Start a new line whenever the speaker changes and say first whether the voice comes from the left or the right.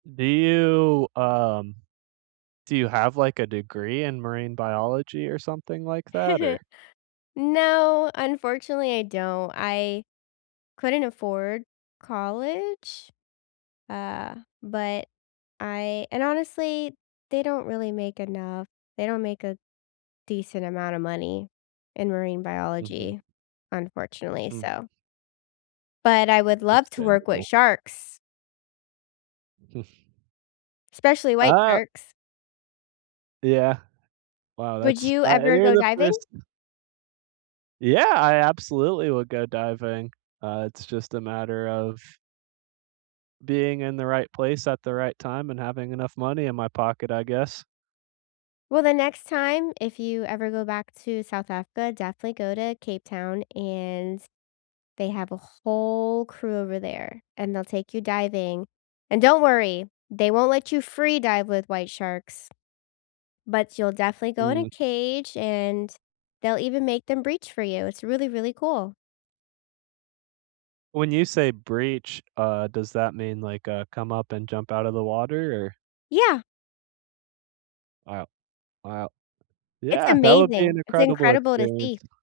right: Do you, um, do you have, like, a degree in marine biology or something like that, or
left: No, unfortunately, I don't, I couldn't afford college, uh, but I and honestly, they don't really make enough, they don't make a decent amount of money in marine
right: Mhm.
left: biology, unfortunately,
right: Mm.
left: so But I would love to work with
right: Understandable
left: sharks especially white
right: Ah
left: sharks.
right: Yeah. Wow,
left: Would
right: that's
left: you
right: uh,
left: ever
right: you're
left: go
right: the
left: diving?
right: 1st Yeah, I absolutely would go diving. Uh, it's just a matter of being in the right place at the right time, and having enough money in my pocket, I guess.
left: Well, the next time, if you ever go back to South Africa, definitely go to Cape Town, and they have a whole crew over there, and they'll take you diving, and don't worry, they won't let you free dive with white sharks, but you'll definitely go in a
right: Mm.
left: cage, and they'll even make them breach for you. It's really, really cool.
right: When you say "breach," uh, does that mean, like, uh, come up and jump out of the water, or
left: Yeah!
right: Wow. Wow.
left: It's
right: Yeah, that would be an
left: amazing, it's
right: incredible
left: incredible to see.
right: experience.